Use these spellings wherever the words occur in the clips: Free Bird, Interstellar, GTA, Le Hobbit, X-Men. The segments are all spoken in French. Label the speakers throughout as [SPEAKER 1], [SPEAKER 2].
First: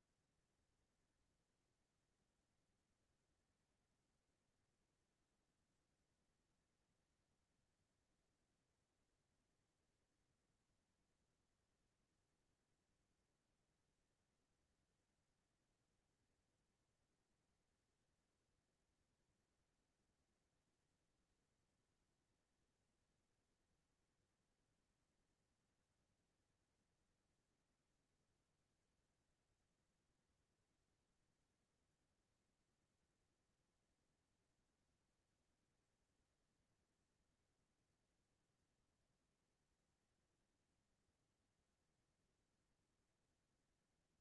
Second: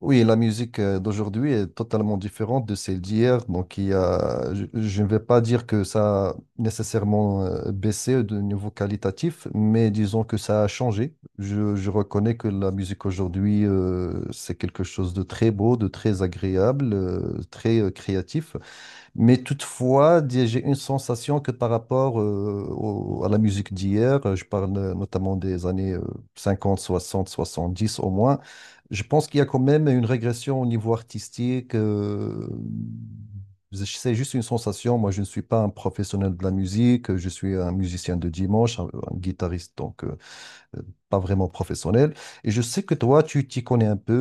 [SPEAKER 1] Oui, la musique d'aujourd'hui est totalement différente de celle d'hier. Donc, il y a, je ne vais pas dire que ça a nécessairement baissé de niveau qualitatif, mais disons que ça a changé. Je reconnais que la musique aujourd'hui, c'est quelque chose de très beau, de très agréable, très créatif. Mais toutefois, j'ai une sensation que par rapport à la musique d'hier, je parle notamment des années 50, 60, 70 au moins, je pense qu'il y a quand même une régression au niveau artistique. C'est juste une sensation. Moi, je ne suis pas un professionnel de la musique, je suis un musicien de dimanche, un guitariste donc. Euh, pas vraiment professionnel. Et je sais que toi, tu t'y connais un peu,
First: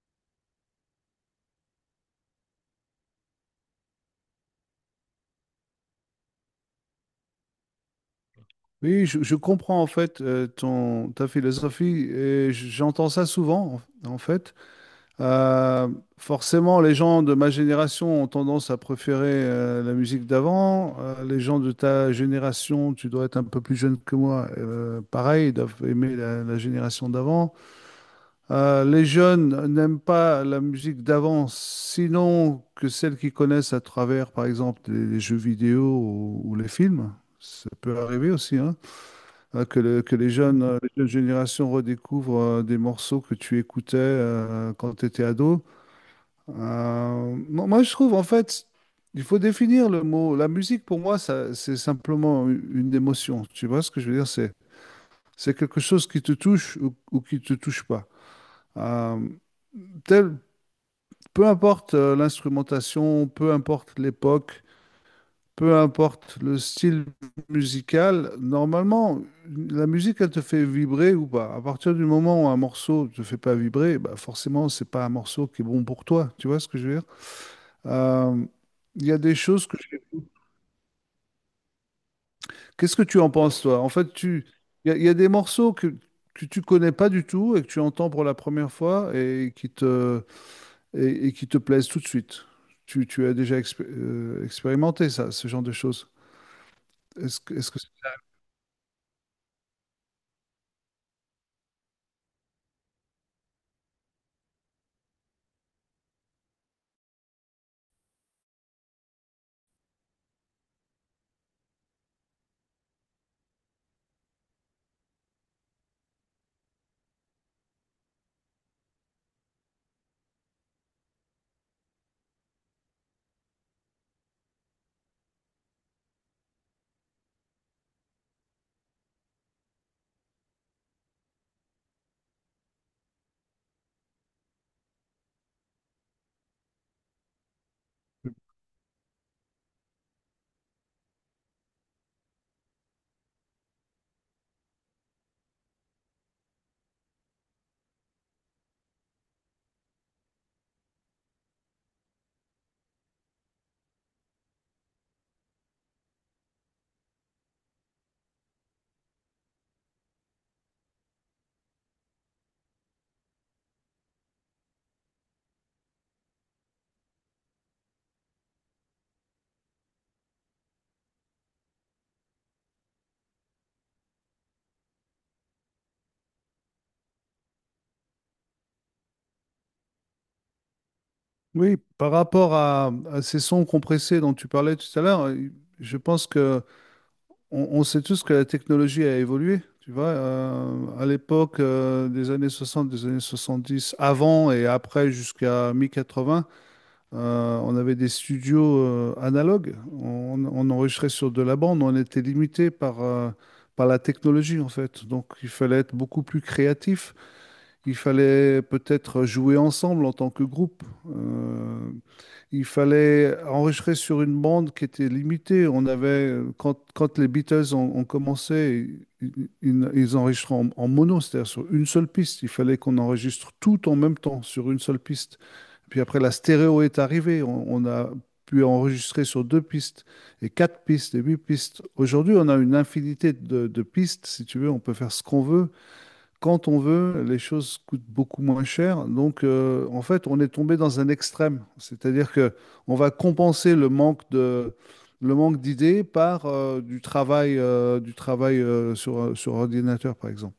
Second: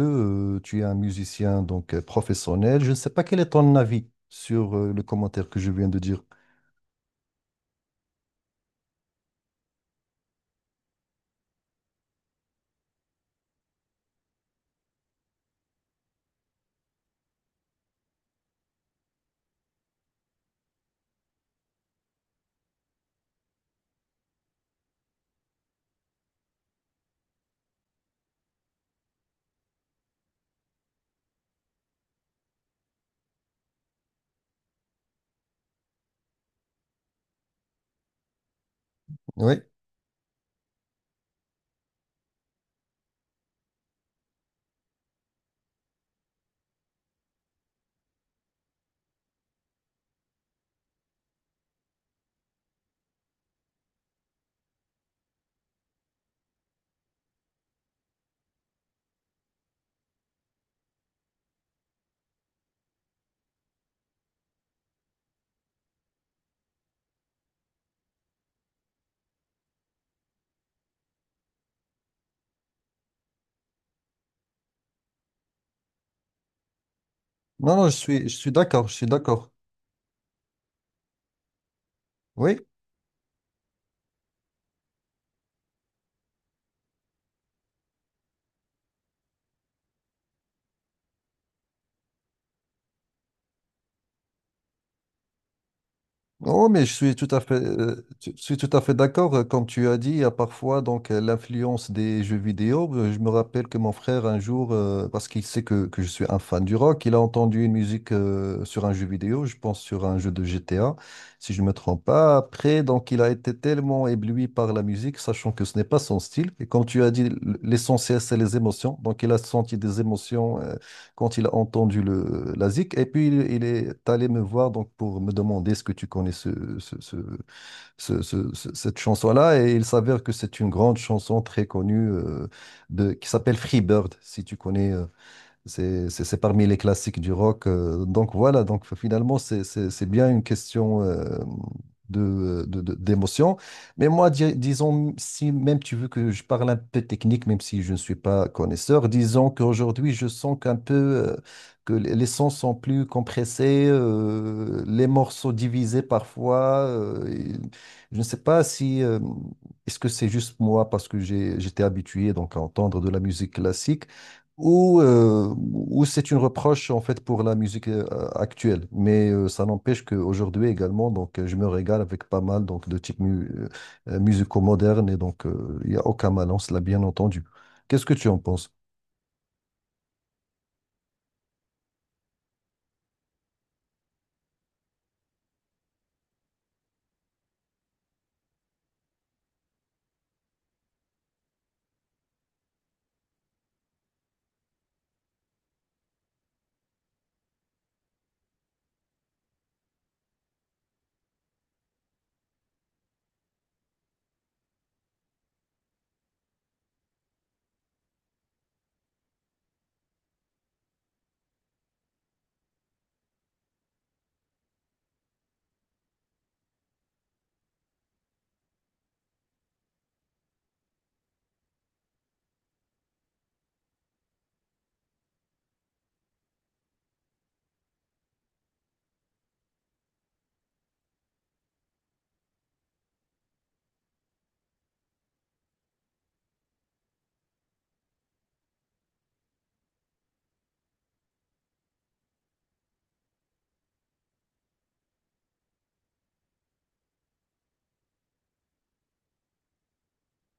[SPEAKER 1] tu es un musicien donc professionnel. Je ne sais pas quel est ton avis sur le commentaire que je viens de dire.
[SPEAKER 2] Oui, je comprends en fait, ta philosophie et j'entends ça souvent en fait. Euh, Forcément, les gens de ma génération ont tendance à préférer la musique d'avant. Les gens de ta génération, tu dois être un peu plus jeune que moi, pareil, ils doivent aimer la génération d'avant. Les jeunes n'aiment pas la musique d'avant, sinon que celle qu'ils connaissent à travers, par exemple, les jeux vidéo ou les films. Ça peut arriver aussi, hein
[SPEAKER 1] Oui.
[SPEAKER 2] hein, que, que les jeunes générations redécouvrent des morceaux que tu écoutais quand tu étais ado. Moi, je trouve, en fait, il faut définir le mot. La musique, pour moi, ça, c'est simplement une émotion. Tu vois ce que je veux dire? C'est quelque chose qui te touche ou qui ne te touche pas. Euh, tel- Peu importe l'instrumentation, peu importe l'époque. Peu importe le style musical, normalement, la musique, elle te fait vibrer ou pas. À partir du moment où un morceau te fait pas vibrer, bah forcément, c'est pas un morceau qui est bon pour toi. Tu vois ce que je veux dire?
[SPEAKER 1] Non, non, je suis,
[SPEAKER 2] Euh,
[SPEAKER 1] je suis d'accord, je
[SPEAKER 2] Il
[SPEAKER 1] suis
[SPEAKER 2] y a des
[SPEAKER 1] d'accord.
[SPEAKER 2] choses que... je-
[SPEAKER 1] Oui.
[SPEAKER 2] Qu'est-ce que tu en penses, toi? Il y a des morceaux que tu connais pas du tout et que tu entends pour la première fois et qui te plaisent tout de suite. Tu as déjà expérimenté ça, ce genre de choses.
[SPEAKER 1] Oh, mais
[SPEAKER 2] Est-ce que, est
[SPEAKER 1] je suis tout à fait d'accord. Comme tu as dit, il y a parfois donc l'influence des jeux vidéo. Je me rappelle que mon frère un jour, parce qu'il sait que je suis un fan du rock, il a entendu une musique sur un jeu vidéo, je pense sur un jeu de GTA, si je ne me trompe pas. Après, donc il a été tellement ébloui par la musique, sachant que ce n'est pas son style. Et comme tu as dit, l'essentiel c'est les émotions. Donc il a senti des émotions quand il a entendu la zik, et puis il est allé me voir donc pour me demander est-ce que tu connais ce- ce- cette chanson-là, et il s'avère que c'est une grande chanson très connue, qui s'appelle Free Bird, si tu connais. C'est parmi les classiques du rock. Donc voilà, donc finalement, c'est bien une question d'émotion. Mais moi, disons, si même tu veux que je parle un peu technique, même si je ne suis pas connaisseur, disons qu'aujourd'hui, je sens qu'un peu que les sons sont plus compressés, les morceaux divisés parfois. Et je ne sais pas si... est-ce que c'est juste moi parce que j'étais habitué donc à entendre de la musique classique? Ou, ou c'est une reproche en fait pour la musique actuelle. Mais ça n'empêche qu'aujourd'hui également, donc je me régale avec pas mal donc de types musicaux modernes et donc il n'y a aucun malin, cela bien entendu. Qu'est-ce que tu en penses?
[SPEAKER 2] Oui, par rapport à ces sons compressés dont tu parlais tout à l'heure, je pense que on sait tous que la technologie a évolué. Tu vois, à l'époque des années 60, des années 70, avant et après jusqu'à mi-80, on avait des studios analogues. On enregistrait sur de la bande. On était limité par la technologie, en fait. Donc, il fallait être beaucoup plus créatif. Il fallait peut-être jouer ensemble en tant que groupe. Euh, il fallait enregistrer sur une bande qui était limitée. On avait, quand les Beatles ont commencé, ils enregistraient en mono, c'est-à-dire sur une seule piste. Il fallait qu'on enregistre tout en même temps sur une seule piste. Puis après, la stéréo est arrivée. On a pu enregistrer sur deux pistes et quatre pistes et huit pistes. Aujourd'hui, on a une infinité de pistes, si tu veux. On peut faire ce qu'on veut quand on veut, les choses coûtent beaucoup moins cher. Donc, en fait, on est tombé dans un extrême. C'est-à-dire que on va compenser le manque d'idées par du travail sur ordinateur, par exemple.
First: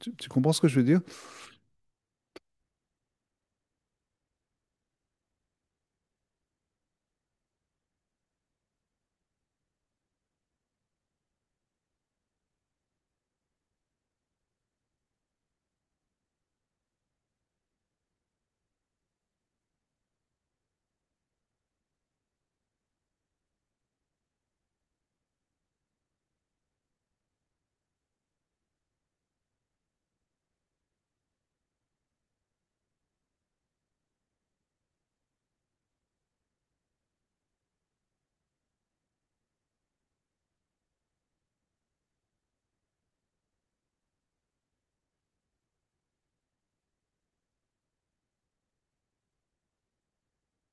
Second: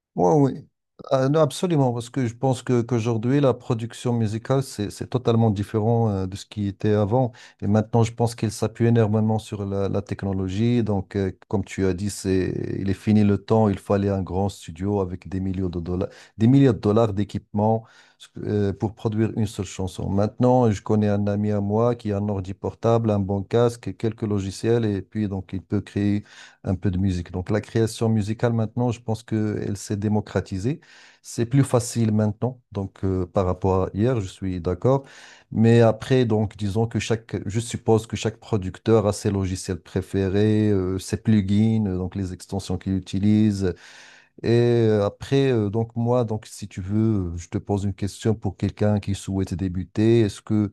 [SPEAKER 2] Tu
[SPEAKER 1] Oui,
[SPEAKER 2] comprends ce
[SPEAKER 1] oui.
[SPEAKER 2] que je veux dire?
[SPEAKER 1] Ah, non, absolument, parce que je pense que qu'aujourd'hui, la production musicale, c'est totalement différent de ce qui était avant. Et maintenant, je pense qu'il s'appuie énormément sur la technologie. Donc, comme tu as dit, il est fini le temps, il fallait un grand studio avec des millions de dollars, des milliards de dollars d'équipement pour produire une seule chanson. Maintenant, je connais un ami à moi qui a un ordi portable, un bon casque, quelques logiciels, et puis donc, il peut créer un peu de musique. Donc la création musicale maintenant, je pense qu'elle s'est démocratisée. C'est plus facile maintenant, donc par rapport à hier, je suis d'accord. Mais après, donc disons que je suppose que chaque producteur a ses logiciels préférés, ses plugins, donc les extensions qu'il utilise, et après, donc moi, donc si tu veux, je te pose une question pour quelqu'un qui souhaite débuter. Est-ce que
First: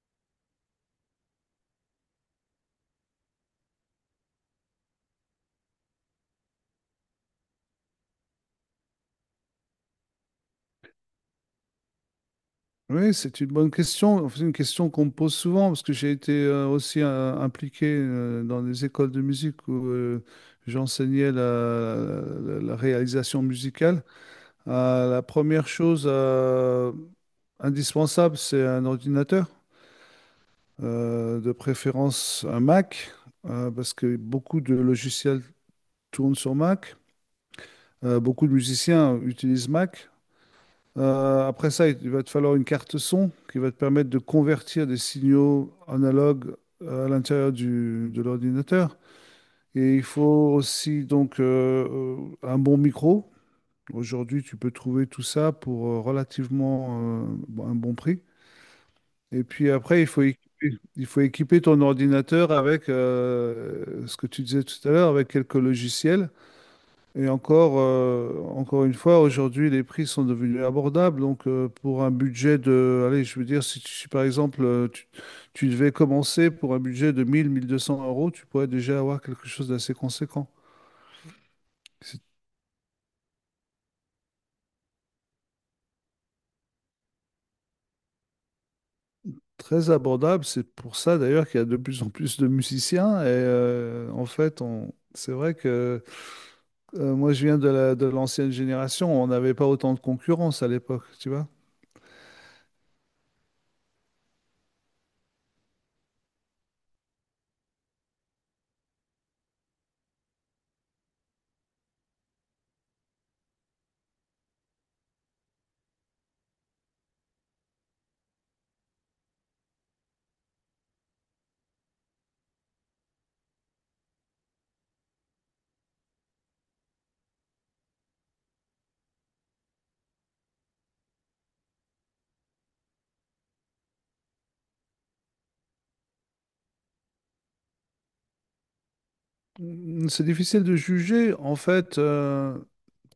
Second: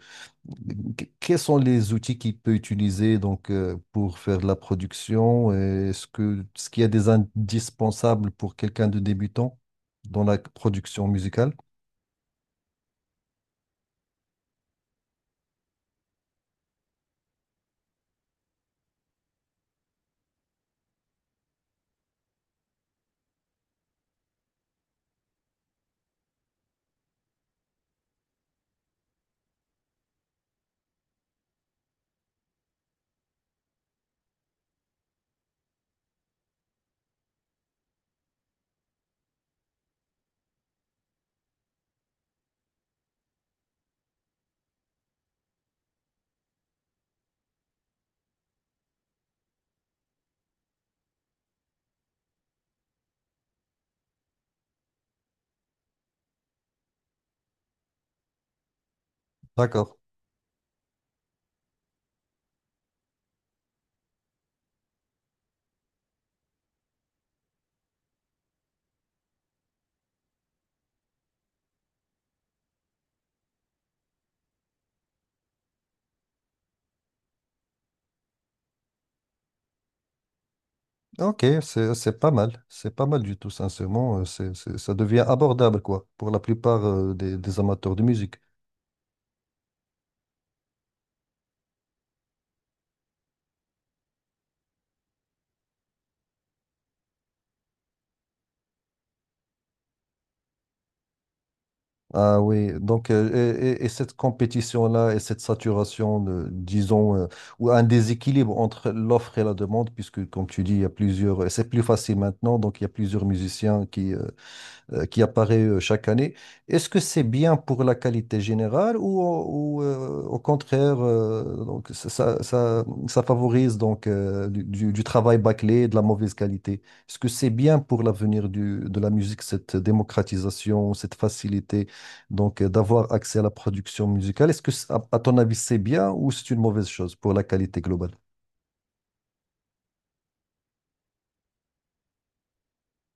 [SPEAKER 1] quels sont les outils qu'il peut utiliser donc pour faire de la production? Et est-ce qu'il y a des indispensables pour quelqu'un de débutant dans la production musicale?
[SPEAKER 2] Oui, c'est une bonne question. C'est une question qu'on me pose souvent parce que j'ai été aussi impliqué dans des écoles de musique où j'enseignais la réalisation musicale. La première chose indispensable, c'est un ordinateur, de préférence un Mac, parce que beaucoup de logiciels tournent sur Mac. Beaucoup de musiciens utilisent Mac. Après ça, il va te falloir une carte son qui va te permettre de convertir des signaux analogues à l'intérieur de l'ordinateur. Et il faut aussi donc un bon micro. Aujourd'hui, tu peux trouver tout ça pour relativement un bon prix. Et puis
[SPEAKER 1] D'accord.
[SPEAKER 2] après, il faut équiper ton ordinateur avec ce que tu disais tout à l'heure, avec quelques logiciels. Et encore, encore une fois, aujourd'hui, les prix sont devenus abordables. Donc, pour un budget de, allez, je veux dire, si par exemple, tu devais commencer pour un budget de 1 200 euros, tu pourrais déjà avoir quelque chose d'assez conséquent.
[SPEAKER 1] Ok, c'est
[SPEAKER 2] C'est
[SPEAKER 1] pas mal. C'est pas mal du tout, sincèrement. Ça devient abordable quoi pour la plupart des amateurs de musique.
[SPEAKER 2] très abordable. C'est pour ça, d'ailleurs, qu'il y a de plus en plus de musiciens. Et en fait, c'est vrai que. Moi, je viens de l'ancienne génération. On n'avait pas autant de concurrence à l'époque, tu vois.
[SPEAKER 1] Ah oui, donc et cette compétition-là et cette saturation, de, disons, ou un déséquilibre entre l'offre et la demande, puisque comme tu dis, il y a plusieurs, c'est plus facile maintenant, donc il y a plusieurs musiciens qui apparaît chaque année. Est-ce que c'est bien pour la qualité générale ou, au contraire, donc, ça favorise donc, du travail bâclé et de la mauvaise qualité? Est-ce que c'est bien pour l'avenir de la musique, cette démocratisation, cette facilité donc d'avoir accès à la production musicale? Est-ce que, à ton avis, c'est bien ou c'est une mauvaise chose pour la qualité globale?
[SPEAKER 2] C'est difficile de juger. En fait,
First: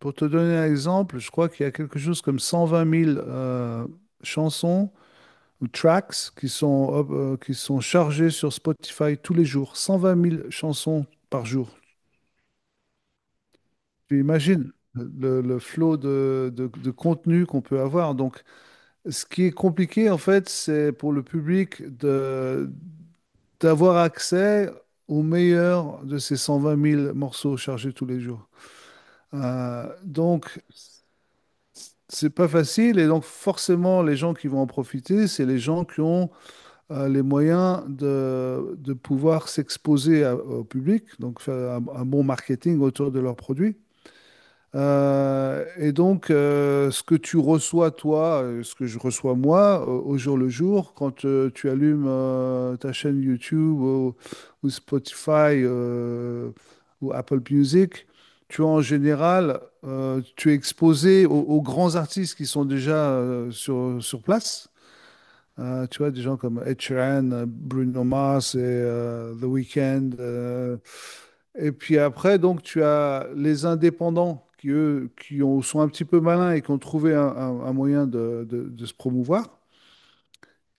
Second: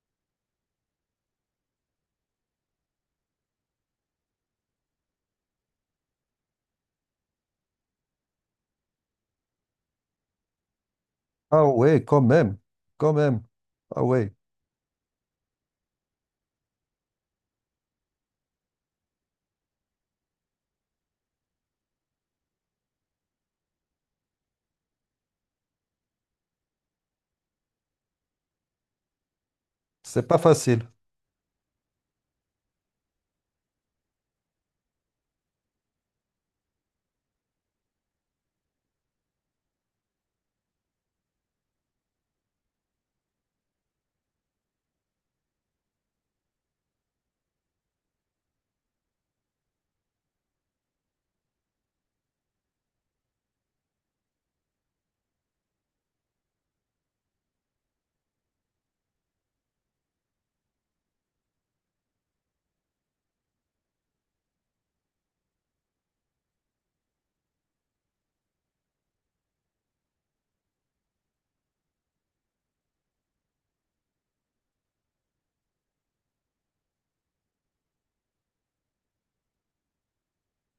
[SPEAKER 2] pour te donner un exemple, je crois qu'il y a quelque chose comme 120 000 chansons ou tracks qui sont chargées sur Spotify tous les jours. 120 000 chansons par
[SPEAKER 1] Ah
[SPEAKER 2] jour.
[SPEAKER 1] ouais, quand même, quand même. Ah
[SPEAKER 2] Tu
[SPEAKER 1] ouais,
[SPEAKER 2] imagines le flot de contenu qu'on peut avoir. Donc, ce qui est compliqué, en fait, c'est pour le public d'avoir accès au meilleur de ces 120 000 morceaux chargés tous les jours.
[SPEAKER 1] c'est pas
[SPEAKER 2] Donc,
[SPEAKER 1] facile.
[SPEAKER 2] c'est pas facile et donc forcément les gens qui vont en profiter, c'est les gens qui ont les moyens de pouvoir s'exposer au public, donc faire un bon marketing autour de leurs produits. Et donc, ce que tu reçois, toi, ce que je reçois moi, au jour le jour, quand tu allumes ta chaîne YouTube ou Spotify ou Apple Music, tu as en général, tu es exposé aux grands artistes qui sont déjà sur place. Tu vois, des gens comme Ed Sheeran, Bruno Mars et The Weeknd. Et puis après, donc, tu as les indépendants qui, eux, sont un petit peu malins et qui ont trouvé un moyen de se promouvoir.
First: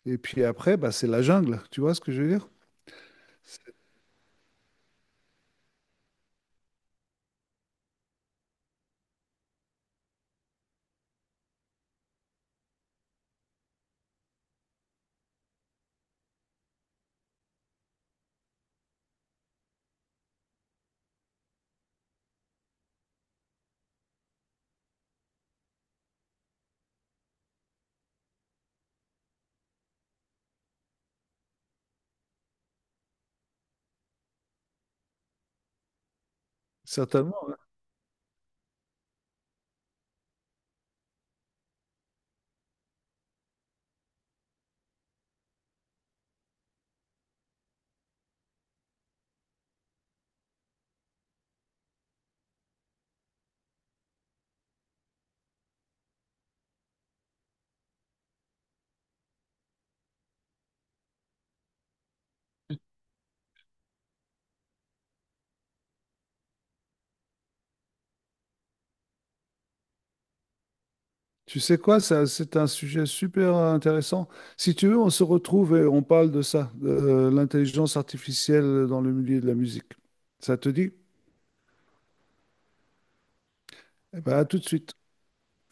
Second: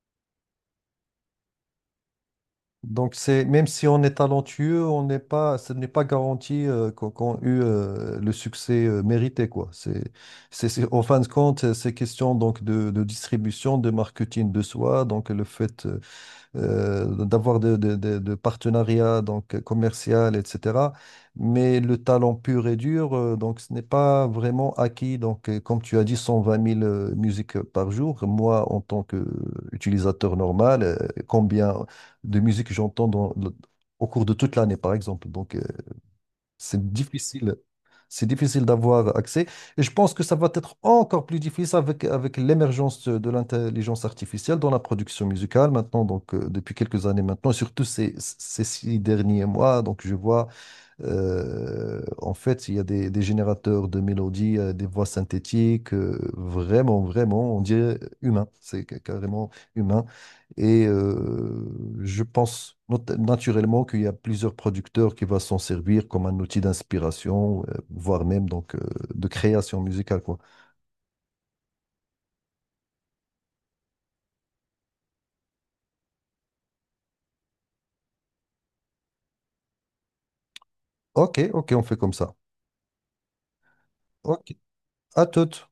[SPEAKER 2] Et puis après, bah, c'est la jungle, tu vois ce que je veux dire?
[SPEAKER 1] Donc c'est même si on est talentueux, on n'est pas, ce n'est pas garanti qu'on eut le succès mérité quoi. En fin de compte, c'est question donc de distribution, de marketing de soi. Donc le fait, d'avoir de partenariats donc commercial, etc. Mais le talent pur et dur, donc ce n'est pas vraiment acquis. Donc, comme tu as dit, 120 000 musiques par jour. Moi, en tant qu'utilisateur normal, combien de musiques j'entends au cours de toute l'année, par exemple. Donc, c'est
[SPEAKER 2] Certainement.
[SPEAKER 1] difficile. C'est difficile d'avoir accès. Et je pense que ça va être encore plus difficile avec l'émergence de l'intelligence artificielle dans la production musicale maintenant, donc depuis quelques années maintenant, et surtout ces 6 derniers mois. Donc je vois en fait, il y a des générateurs de mélodies, des voix synthétiques, vraiment, vraiment, on dirait humain, carrément humain. Et je pense naturellement qu'il y a plusieurs producteurs qui vont s'en servir comme un outil d'inspiration, voire même donc de création musicale, quoi.
[SPEAKER 2] Tu sais quoi, ça, c'est un sujet super intéressant. Si tu veux, on se retrouve et on parle de ça, de l'intelligence artificielle dans le milieu de la musique. Ça te dit?
[SPEAKER 1] Ok, ok, on fait comme ça.
[SPEAKER 2] Eh ben, à
[SPEAKER 1] Ok,
[SPEAKER 2] tout de suite.
[SPEAKER 1] à toutes.